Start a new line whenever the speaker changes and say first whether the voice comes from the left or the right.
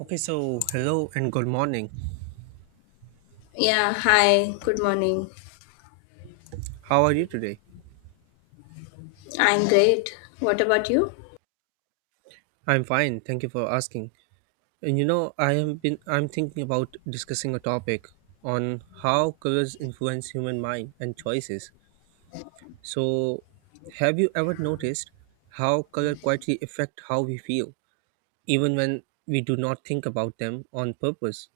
right: Okay, so hello and good morning.
left: Yeah, hi, good morning.
right: How are you today?
left: I'm great. What about you?
right: I'm fine. Thank you for asking. And I have been I'm thinking about discussing a topic on how colors influence human mind and choices. So, have you ever noticed how color quietly affect how we feel even when we do not think about them on purpose?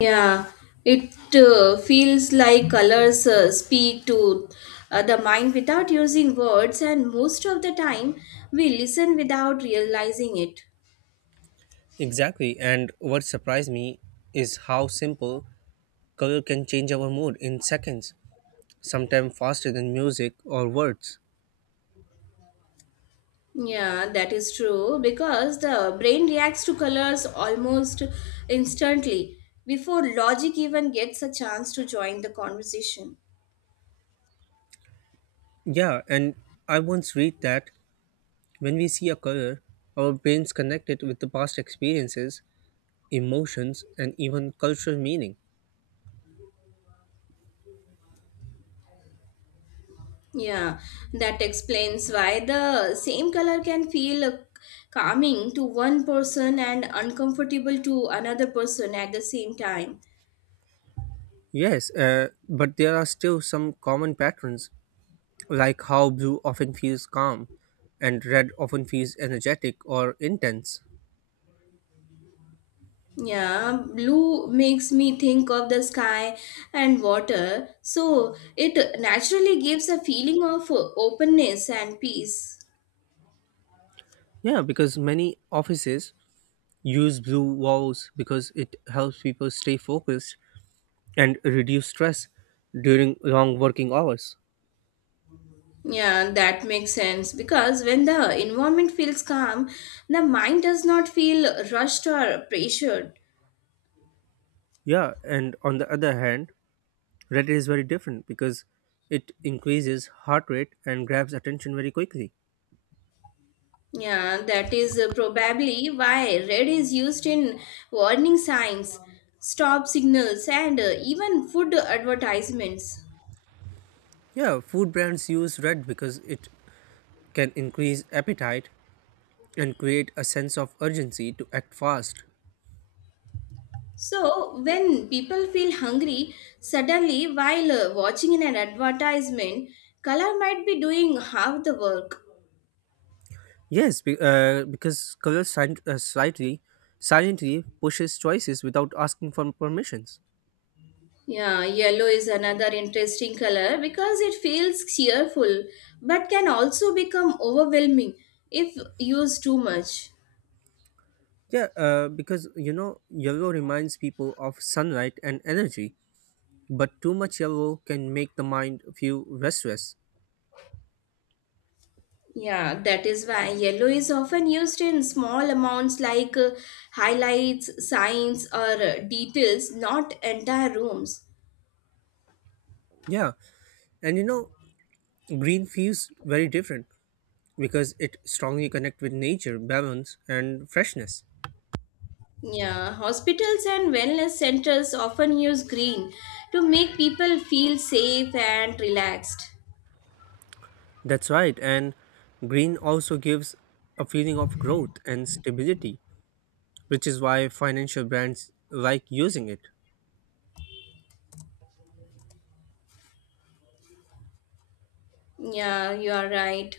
left: Yeah, it feels like colors speak to the mind without using words, and most of the time we listen without realizing it.
right: Exactly. And what surprised me is how simple color can change our mood in seconds, sometimes faster than music or words.
left: Yeah, that is true because the brain reacts to colors almost instantly before logic even gets a chance to join the conversation.
right: Yeah, and I once read that when we see a color, our brains connect it with the past experiences, emotions, and even cultural meaning.
left: Yeah, that explains why the same color can feel calming to one person and uncomfortable to another person at the same time.
right: Yes, but there are still some common patterns, like how blue often feels calm and red often feels energetic or intense.
left: Yeah, blue makes me think of the sky and water, so it naturally gives a feeling of openness and peace.
right: Yeah, because many offices use blue walls because it helps people stay focused and reduce stress during long working hours.
left: Yeah, that makes sense because when the environment feels calm, the mind does not feel rushed or pressured.
right: Yeah, and on the other hand, Reddit is very different because it increases heart rate and grabs attention very quickly.
left: Yeah, that is probably why red is used in warning signs, stop signals, and even food advertisements.
right: Yeah, food brands use Reddit because it can increase appetite and create a sense of urgency to act fast.
left: So, when people feel hungry, suddenly while watching an advertisement, color might be doing half the work.
right: Yes, because color sil- slightly silently pushes choices without asking for permissions.
left: Yeah, yellow is another interesting color because it feels cheerful but can also become overwhelming if used too much.
right: Yeah, because yellow reminds people of sunlight and energy, but too much yellow can make the mind feel restless.
left: Yeah, that is why yellow is often used in small amounts like highlights, signs, or details, not entire rooms.
right: Yeah, and green feels very different because it strongly connects with nature, balance, and freshness.
left: Yeah, hospitals and wellness centers often use green to make people feel safe and relaxed.
right: That's right, and green also gives a feeling of growth and stability, which is why financial brands like using it.
left: Yeah, you are right.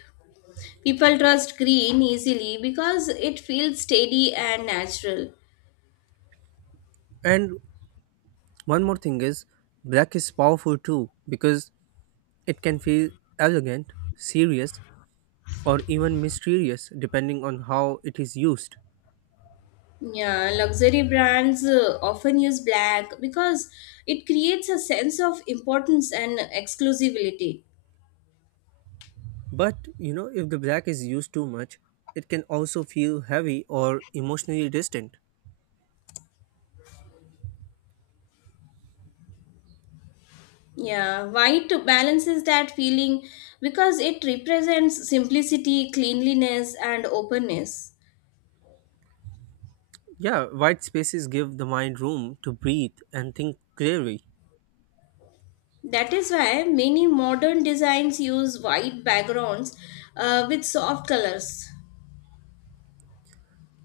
left: People trust green easily because it feels steady and natural.
right: And one more thing is, black is powerful too because it can feel elegant, serious, or even mysterious depending on how it is used.
left: Yeah, luxury brands often use black because it creates a sense of importance and exclusivity.
right: But if the black is used too much, it can also feel heavy or emotionally distant.
left: Yeah, white balances that feeling because it represents simplicity, cleanliness, and openness.
right: Yeah, white spaces give the mind room to breathe and think clearly.
left: That is why many modern designs use white backgrounds with soft colors.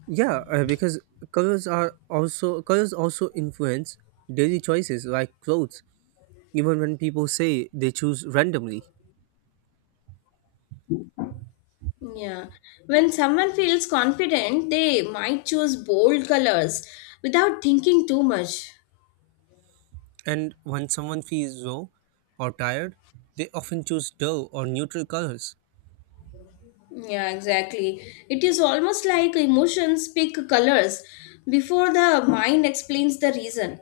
right: Yeah, because colors also influence daily choices like clothes. Even when people say they choose randomly,
left: Yeah, when someone feels confident, they might choose bold colors without thinking too much.
right: and when someone feels low or tired, they often choose dull or neutral colors.
left: Yeah, exactly. It is almost like emotions pick colors before the mind explains the reason.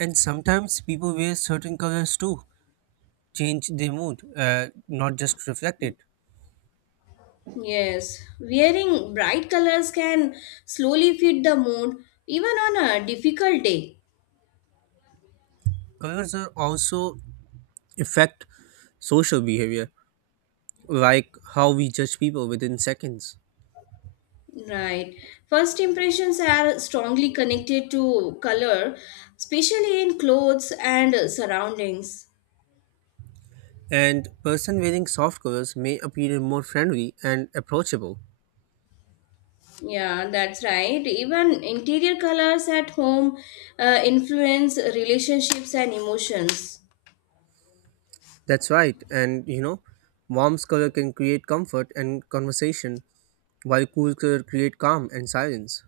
right: And sometimes people wear certain colors too change the mood, not just reflect it.
left: Yes, wearing bright colors can slowly fit the mood even on a difficult day.
right: Colors are also affect social behavior, like how we judge people within seconds.
left: Right. First impressions are strongly connected to color, especially in clothes and surroundings.
right: And person wearing soft colors may appear more friendly and approachable.
left: Yeah, that's right. Even interior colors at home influence relationships and emotions.
right: That's right. And warm's color can create comfort and conversation, while cool color create calm and silence.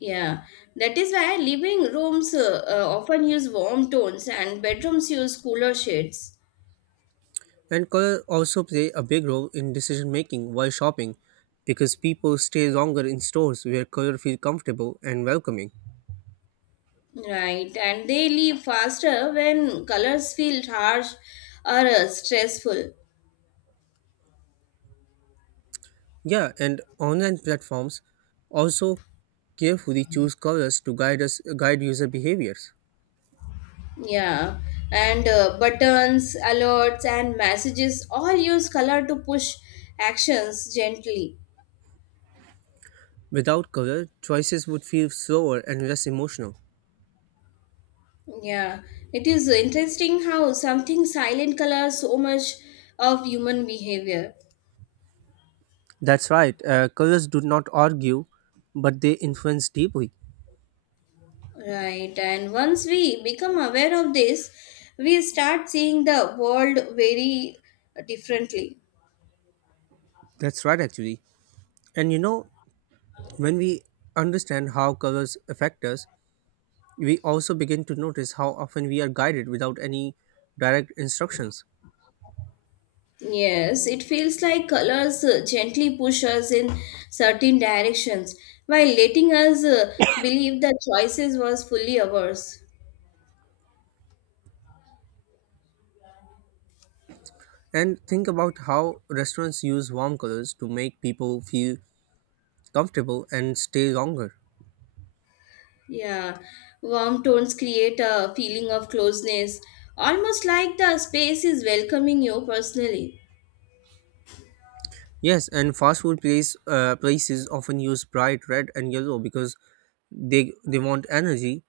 left: Yeah, that is why living rooms often use warm tones and bedrooms use cooler shades.
right: And color also play a big role in decision making while shopping, because people stay longer in stores where color feel comfortable and welcoming.
left: Right, and they leave faster when colors feel harsh or stressful.
right: Yeah, and online platforms also carefully choose colors to guide user behaviors.
left: Yeah, and buttons, alerts, and messages all use color to push actions gently.
right: Without color, choices would feel slower and less emotional.
left: Yeah, it is interesting how something silent colors so much of human behavior.
right: That's right. Colors do not argue, but they influence deeply.
left: Right, and once we become aware of this, we start seeing the world very differently.
right: That's right, actually. And when we understand how colors affect us, we also begin to notice how often we are guided without any direct instructions.
left: Yes, it feels like colors gently push us in certain directions while letting us believe that choices was fully ours.
right: And think about how restaurants use warm colors to make people feel comfortable and stay longer.
left: Yeah, warm tones create a feeling of closeness, almost like the space is welcoming you personally.
right: Yes, and fast food place places often use bright red and yellow because they want energy,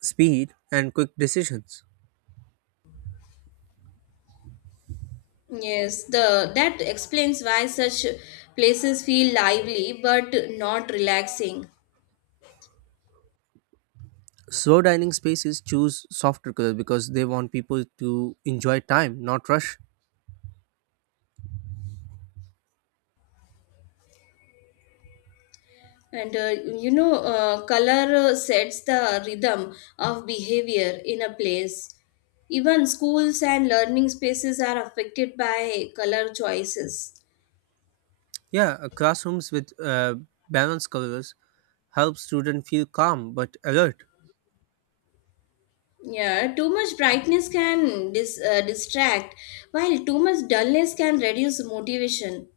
right: speed, and quick decisions.
left: Yes, the that explains why such places feel lively but not relaxing.
right: Slow dining spaces choose softer colors because they want people to enjoy time, not rush.
left: And color sets the rhythm of behavior in a place. Even schools and learning spaces are affected by color choices.
right: Yeah, classrooms with balanced colors help students feel calm but alert.
left: Yeah, too much brightness can distract, while too much dullness can reduce motivation.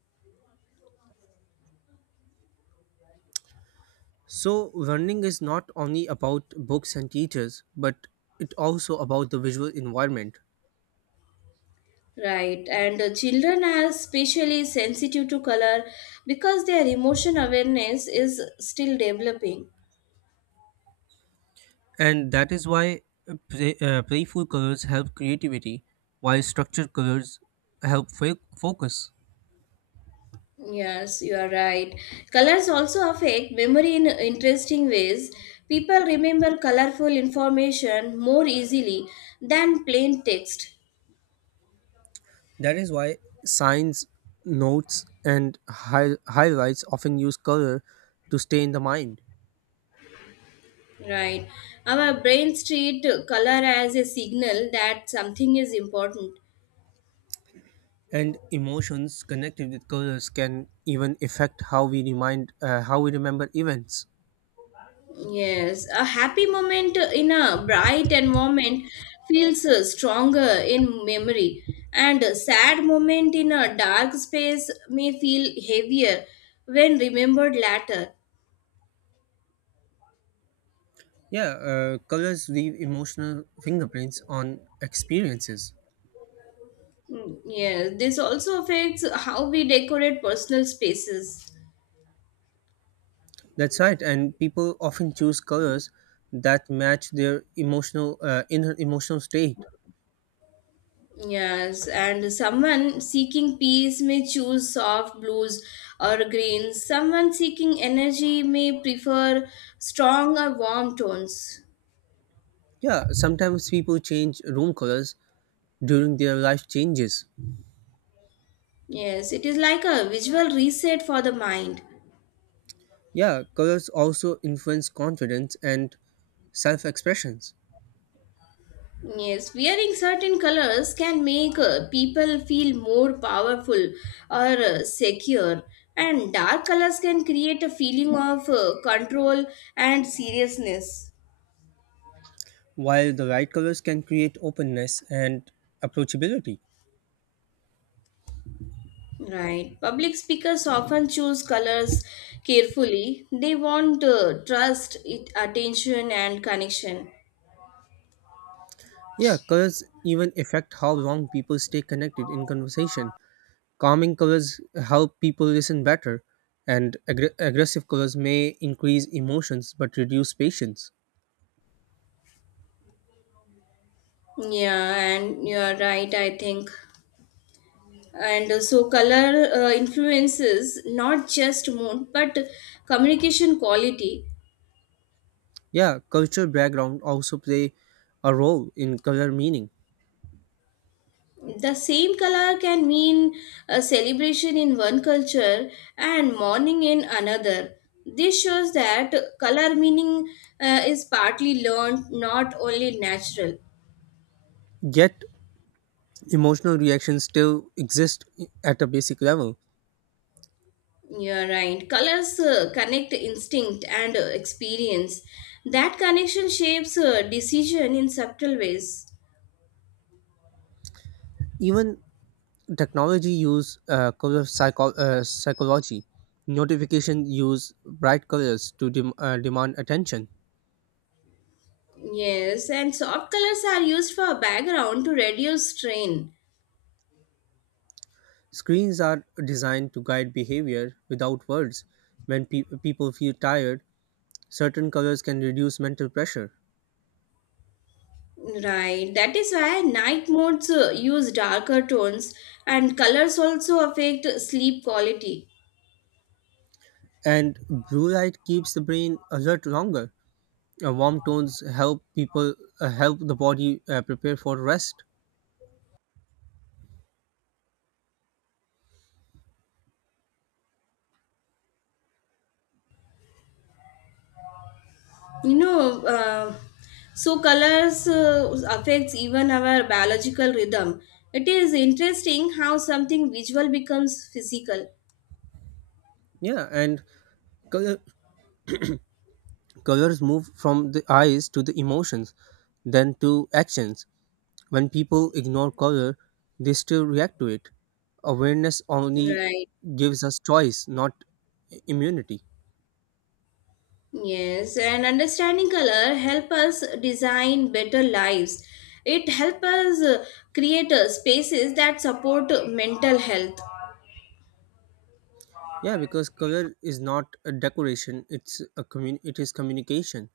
right: So, learning is not only about books and teachers, but it also about the visual environment.
left: Right, and children are especially sensitive to color because their emotion awareness is still developing.
right: And that is why playful colors help creativity, while structured colors help focus.
left: Yes, you are right. Colors also affect memory in interesting ways. People remember colorful information more easily than plain text.
right: That is why signs, notes, and highlights often use color to stay in the mind.
left: Right, our brains treat color as a signal that something is important.
right: And emotions connected with colors can even affect how we remember events.
left: Yes, a happy moment in a bright environment feels stronger in memory, and a sad moment in a dark space may feel heavier when remembered later.
right: Yeah, colors leave emotional fingerprints on experiences.
left: Mm, yes, this also affects how we decorate personal spaces.
right: That's right, and people often choose colors that match their emotional inner emotional state.
left: Yes, and someone seeking peace may choose soft blues or greens. Someone seeking energy may prefer strong or warm tones.
right: Yeah, sometimes people change room colors during their life changes.
left: Yes, it is like a visual reset for the mind.
right: Yeah, colors also influence confidence and self expressions,
left: Yes, wearing certain colors can make people feel more powerful or secure, and dark colors can create a feeling of control and seriousness.
right: while the right colors can create openness and approachability.
left: Right. Public speakers often choose colors carefully. They want trust, it, attention, and connection.
right: Yeah, colors even affect how long people stay connected in conversation. Calming colors help people listen better, and aggressive colors may increase emotions but reduce patience.
left: Yeah, and you are right, I think. And so color influences not just mood but communication quality.
right: Yeah, cultural background also play a role in color meaning.
left: The same color can mean a celebration in one culture and mourning in another. This shows that color meaning is partly learned, not only natural.
right: Yet, emotional reactions still exist at a basic level.
left: You're right, colors connect instinct and experience. That connection shapes decision in subtle ways.
right: Even technology use psychology. Notification use bright colors to demand attention.
left: Yes, and soft colors are used for background to reduce strain.
right: Screens are designed to guide behavior without words. When people feel tired, certain colors can reduce mental pressure.
left: Right, that is why night modes use darker tones, and colors also affect sleep quality.
right: And blue light keeps the brain alert longer. Warm tones help people help the body prepare for rest.
left: You know, so colors affects even our biological rhythm. It is interesting how something visual becomes physical.
right: Yeah, and color, colors move from the eyes to the emotions, then to actions. When people ignore color, they still react to it. Awareness only
left: Right.
right: gives us choice, not immunity.
left: Yes, and understanding color help us design better lives. It help us create spaces that support mental health.
right: Yeah, because color is not a decoration; it is communication.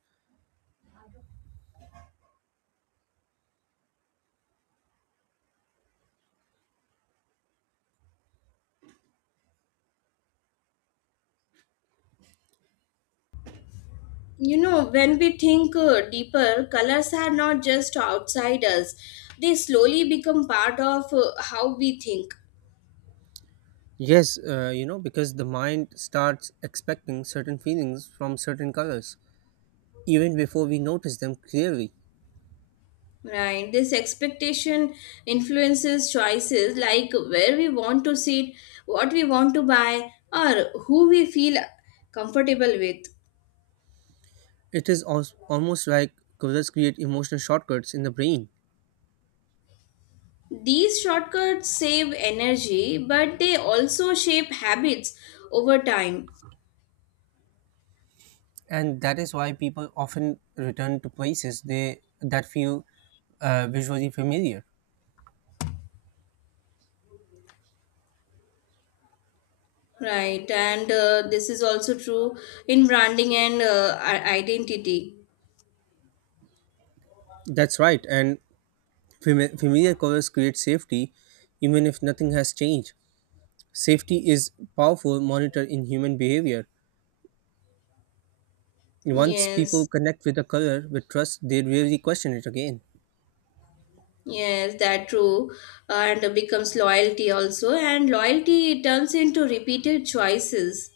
left: You know, when we think deeper, colors are not just outside us. They slowly become part of how we think.
right: Yes, because the mind starts expecting certain feelings from certain colors even before we notice them clearly.
left: Right. This expectation influences choices like where we want to sit, what we want to buy, or who we feel comfortable with.
right: It is almost like colors create emotional shortcuts in the brain,
left: These shortcuts save energy, but they also shape habits over time.
right: and that is why people often return to places they that feel visually familiar.
left: Right, and this is also true in branding and identity.
right: That's right, and familiar colors create safety, even if nothing has changed. Safety is powerful monitor in human behavior. Once people
left: Yes,
right: connect with a color with trust, they rarely question it again.
left: yes, that true, and becomes loyalty also, and loyalty turns into repeated choices.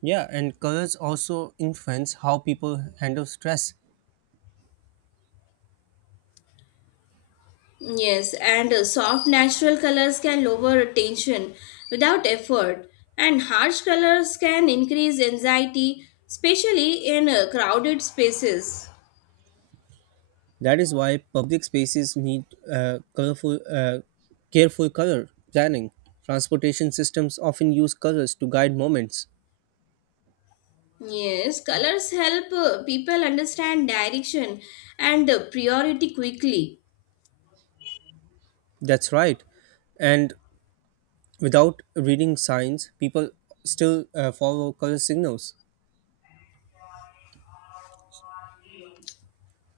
right: Yeah, and colors also influence how people handle stress.
left: Yes, and soft natural colors can lower tension without effort, and harsh colors can increase anxiety, especially in crowded spaces.
right: That is why public spaces need uh, colorful, uh, careful color planning. Transportation systems often use colors to guide moments.
left: Yes, colors help people understand direction and priority quickly.
right: That's right. And without reading signs, people still follow color signals.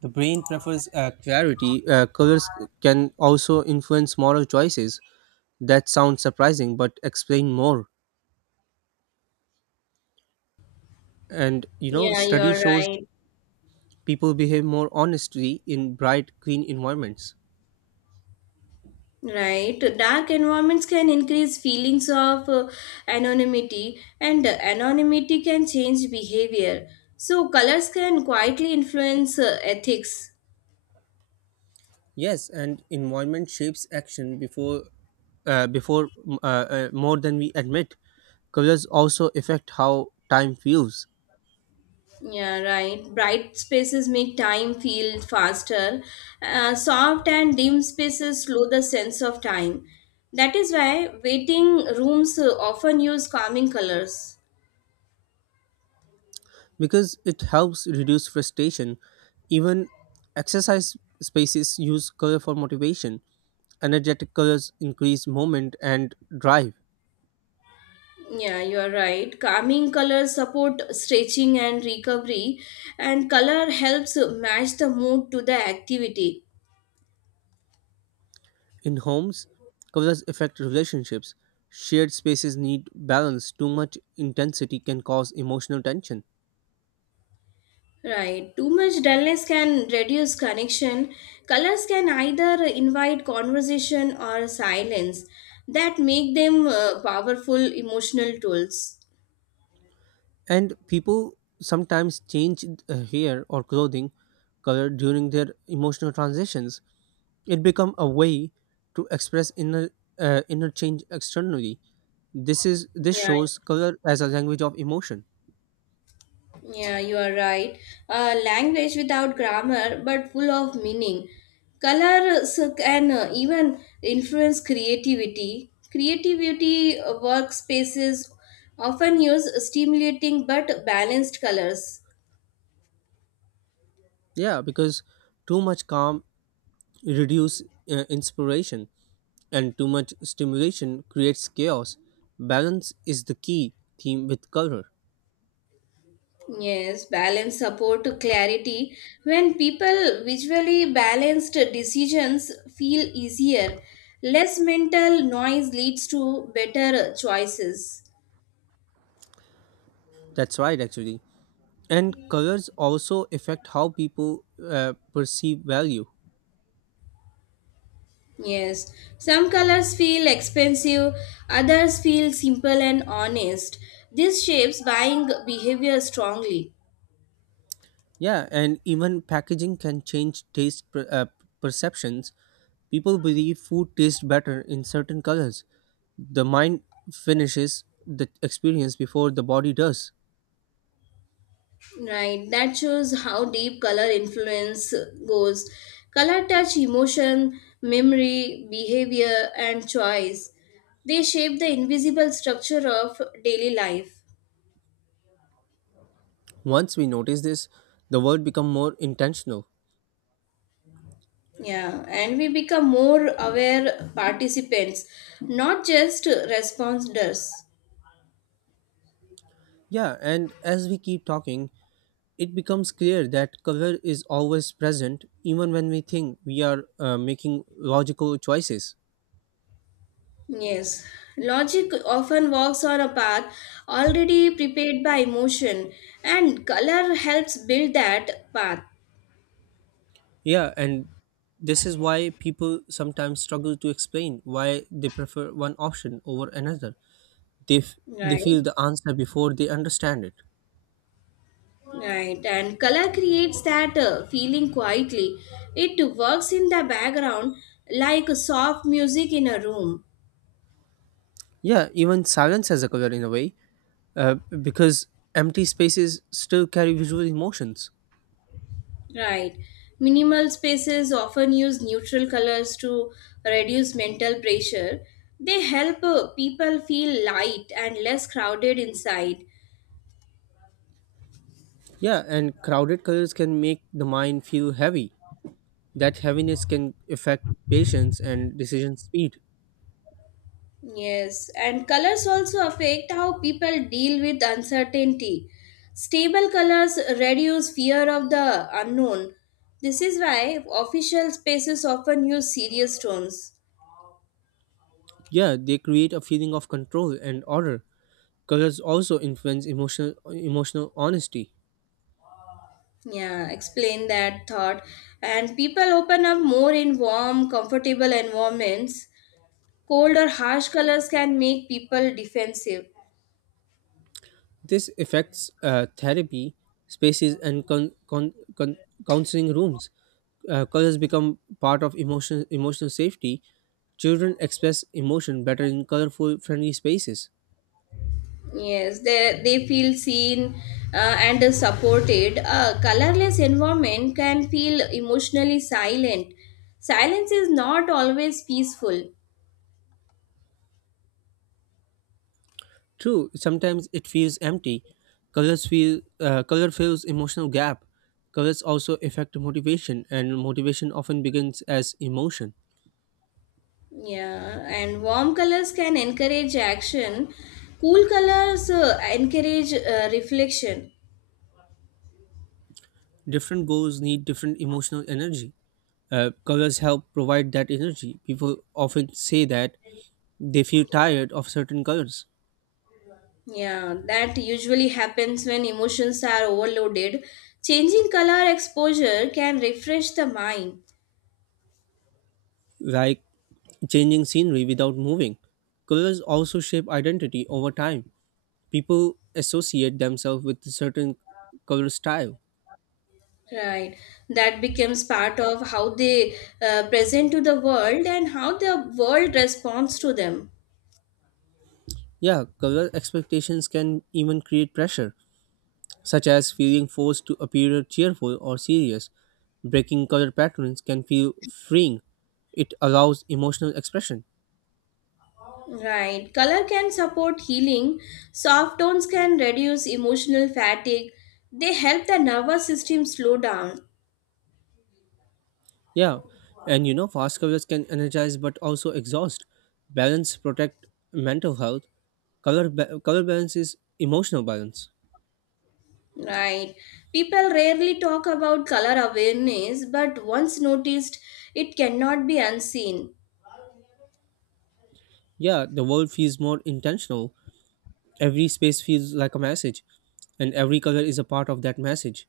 right: The brain prefers clarity. Colors can also influence moral choices. That sounds surprising, but explain more. And
left: Yeah, you
right: study
left: are
right: shows
left: right.
right: people behave more honestly in bright, clean environments.
left: Right, dark environments can increase feelings of anonymity, and anonymity can change behavior. So, colors can quietly influence ethics.
right: Yes, and environment shapes action before, before more than we admit. Colors also affect how time feels,
left: Yeah, right. Bright spaces make time feel faster. Soft and dim spaces slow the sense of time. That is why waiting rooms often use calming colors.
right: because it helps reduce frustration. Even exercise spaces use color for motivation. Energetic colors increase movement and drive.
left: Yeah, you are right. Calming colors support stretching and recovery, and color helps match the mood to the activity.
right: In homes, colors affect relationships. Shared spaces need balance. Too much intensity can cause emotional tension.
left: Right. Too much dullness can reduce connection. Colors can either invite conversation or silence that make them powerful emotional tools.
right: And people sometimes change hair or clothing color during their emotional transitions. It become a way to express inner change externally. This
left: Yeah,
right: shows color as a language of emotion.
left: Yeah, you are right. Language without grammar but full of meaning. Colors can even influence creativity. Creativity workspaces often use stimulating but balanced colors.
right: Yeah, because too much calm reduce inspiration and too much stimulation creates chaos. Balance is the key theme with color.
left: Yes, balance support to clarity. When people visually balanced decisions feel easier, less mental noise leads to better choices.
right: That's right, actually. And colors also affect how people perceive value.
left: Yes, some colors feel expensive, others feel simple and honest. This shapes buying behavior strongly.
right: Yeah, and even packaging can change perceptions. People believe food tastes better in certain colors. The mind finishes the experience before the body does.
left: Right, that shows how deep color influence goes. Color touch emotion, memory, behavior, and choice. They shape the invisible structure of daily life.
right: Once we notice this, the world becomes more intentional.
left: Yeah, and we become more aware participants, not just responders.
right: Yeah, and as we keep talking, it becomes clear that color is always present even when we think we are making logical choices.
left: Yes, logic often walks on a path already prepared by emotion, and color helps build that path.
right: Yeah, and this is why people sometimes struggle to explain why they prefer one option over another. They, f- they
left: Right,
right: feel the answer before they understand it.
left: right, and color creates that feeling quietly. It works in the background like soft music in a room.
right: Yeah, even silence has a color in a way, uh, because empty spaces still carry visual emotions.
left: Right, minimal spaces often use neutral colors to reduce mental pressure. They help people feel light and less crowded inside.
right: Yeah, and crowded colors can make the mind feel heavy. That heaviness can affect patience and decision speed.
left: Yes, and colors also affect how people deal with uncertainty. Stable colors reduce fear of the unknown. This is why official spaces often use serious tones.
right: Yeah, they create a feeling of control and order. Colors also influence emotional honesty.
left: Yeah, explain that thought. And people open up more in warm, comfortable environments. Cold or harsh colors can make people defensive.
right: This affects therapy spaces and counseling rooms. Colors become part of emotional safety. Children express emotion better in colorful, friendly spaces.
left: Yes, they feel seen uh, and supported. A colorless environment can feel emotionally silent. Silence is not always peaceful.
right: True, sometimes it feels empty. Color fills emotional gap. Colors also affect motivation, and motivation often begins as emotion.
left: Yeah, and warm colors can encourage action. Cool colors encourage reflection.
right: Different goals need different emotional energy. Colors help provide that energy. People often say that they feel tired of certain colors,
left: Yeah, that usually happens when emotions are overloaded. Changing color exposure can refresh the mind.
right: like changing scenery without moving. Colors also shape identity over time. People associate themselves with a certain color style.
left: Right. That becomes part of how they present to the world and how the world responds to them.
right: Yeah, color expectations can even create pressure, such as feeling forced to appear cheerful or serious. Breaking color patterns can feel freeing. It allows emotional expression.
left: Right. Color can support healing. Soft tones can reduce emotional fatigue. They help the nervous system slow down.
right: Yeah, and fast colors can energize but also exhaust. Balance protect mental health. Color balance is emotional balance.
left: Right. People rarely talk about color awareness, but once noticed, it cannot be unseen.
right: Yeah, the world feels more intentional. Every space feels like a message, and every color is a part of that message.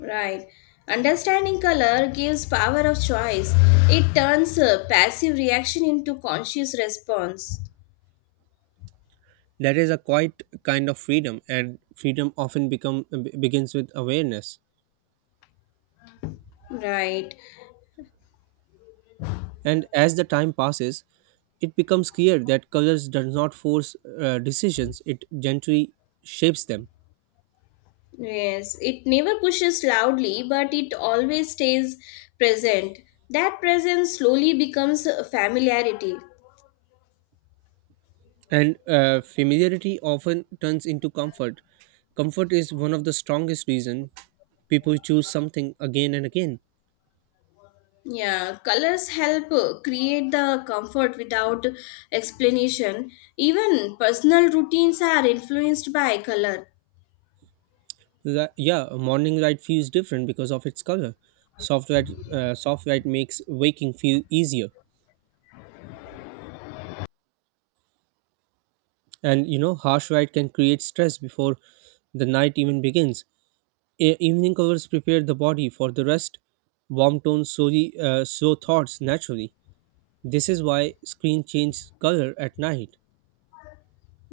left: Right. Understanding color gives power of choice. It turns a passive reaction into conscious response.
right: That is a quite kind of freedom, and freedom often begins with awareness.
left: Right.
right: And as the time passes, it becomes clear that colors does not force decisions; it gently shapes them.
left: Yes. It never pushes loudly, but it always stays present. That presence slowly becomes a familiarity.
right: And familiarity often turns into comfort. Comfort is one of the strongest reason people choose something again and again.
left: Yeah, colors help create the comfort without explanation. Even personal routines are influenced by color.
right: Yeah, a morning light feels different because of its color. Soft light makes waking feel easier. And harsh light can create stress before the night even begins. Evening colors prepare the body for the rest. Warm tones slowly slow thoughts naturally. This is why screen change color at night.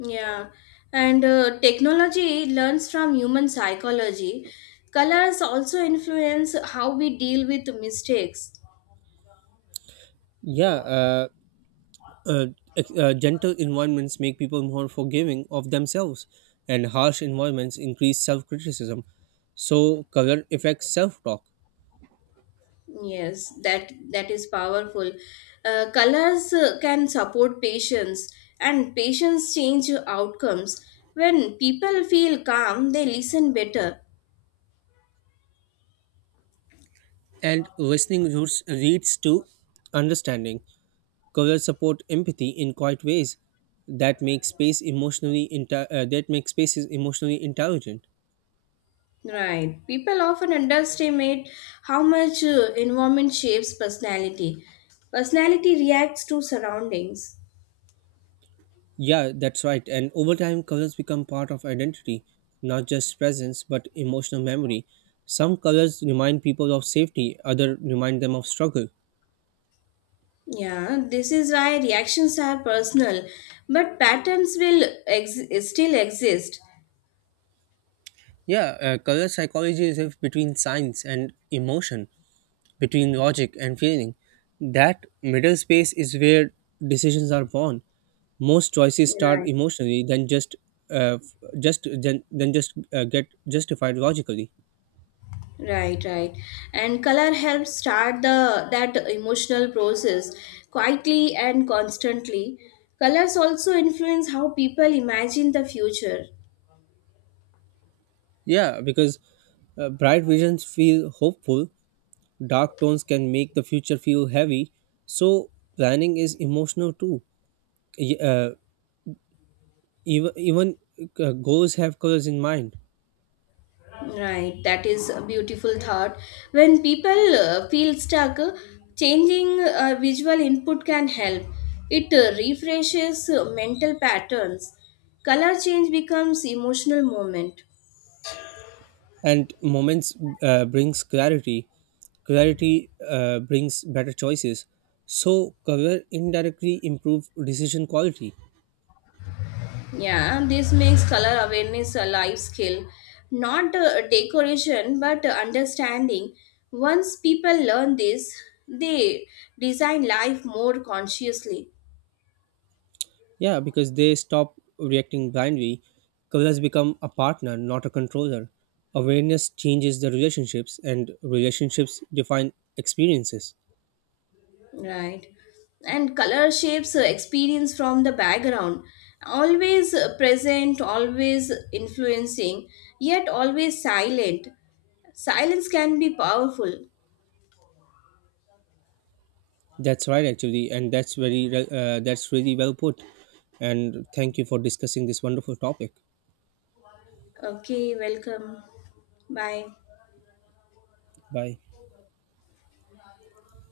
left: Yeah, and technology learns from human psychology. Colors also influence how we deal with mistakes.
right: Yeah, uh, gentle environments make people more forgiving of themselves, and harsh environments increase self criticism. So, color affects self talk,
left: Yes, that is powerful. Colors can support patients, and patients change outcomes. When people feel calm, they listen better.
right: and listening roots leads to understanding. Color support empathy in quiet ways that make spaces emotionally intelligent.
left: Right. People often underestimate how much environment shapes personality. Personality reacts to surroundings.
right: Yeah, that's right. And over time, colors become part of identity, not just presence, but emotional memory. Some colors remind people of safety, others remind them of struggle.
left: Yeah, this is why reactions are personal, but patterns will still exist.
right: Yeah, color psychology is if between science and emotion, between logic and feeling. That middle space is where decisions are born. Most choices start
left: Right.
right: emotionally, uh, f- then just get justified logically.
left: Right. And color helps start the that emotional process quietly and constantly. Colors also influence how people imagine the future.
right: Yeah, because bright visions feel hopeful. Dark tones can make the future feel heavy, so planning is emotional too. Y- Uh, even even goals have colors in mind,
left: Right, that is a beautiful thought. When people feel stuck, changing visual input can help. It refreshes mental patterns. Color change becomes emotional moment.
right: and moments brings clarity. Clarity brings better choices. So color indirectly improve decision quality.
left: Yeah, this makes color awareness a life skill, not decoration but understanding. Once people learn this, they design life more consciously.
right: Yeah, because they stop reacting blindly. Colors become a partner, not a controller. Awareness changes the relationships, and relationships define experiences.
left: Right. And color shapes experience from the background, always present, always influencing, yet always silent. Silence can be powerful.
right: That's right, actually, and that's that's really well put. And thank you for discussing this wonderful topic.
left: Okay, welcome. Bye.
right: Bye.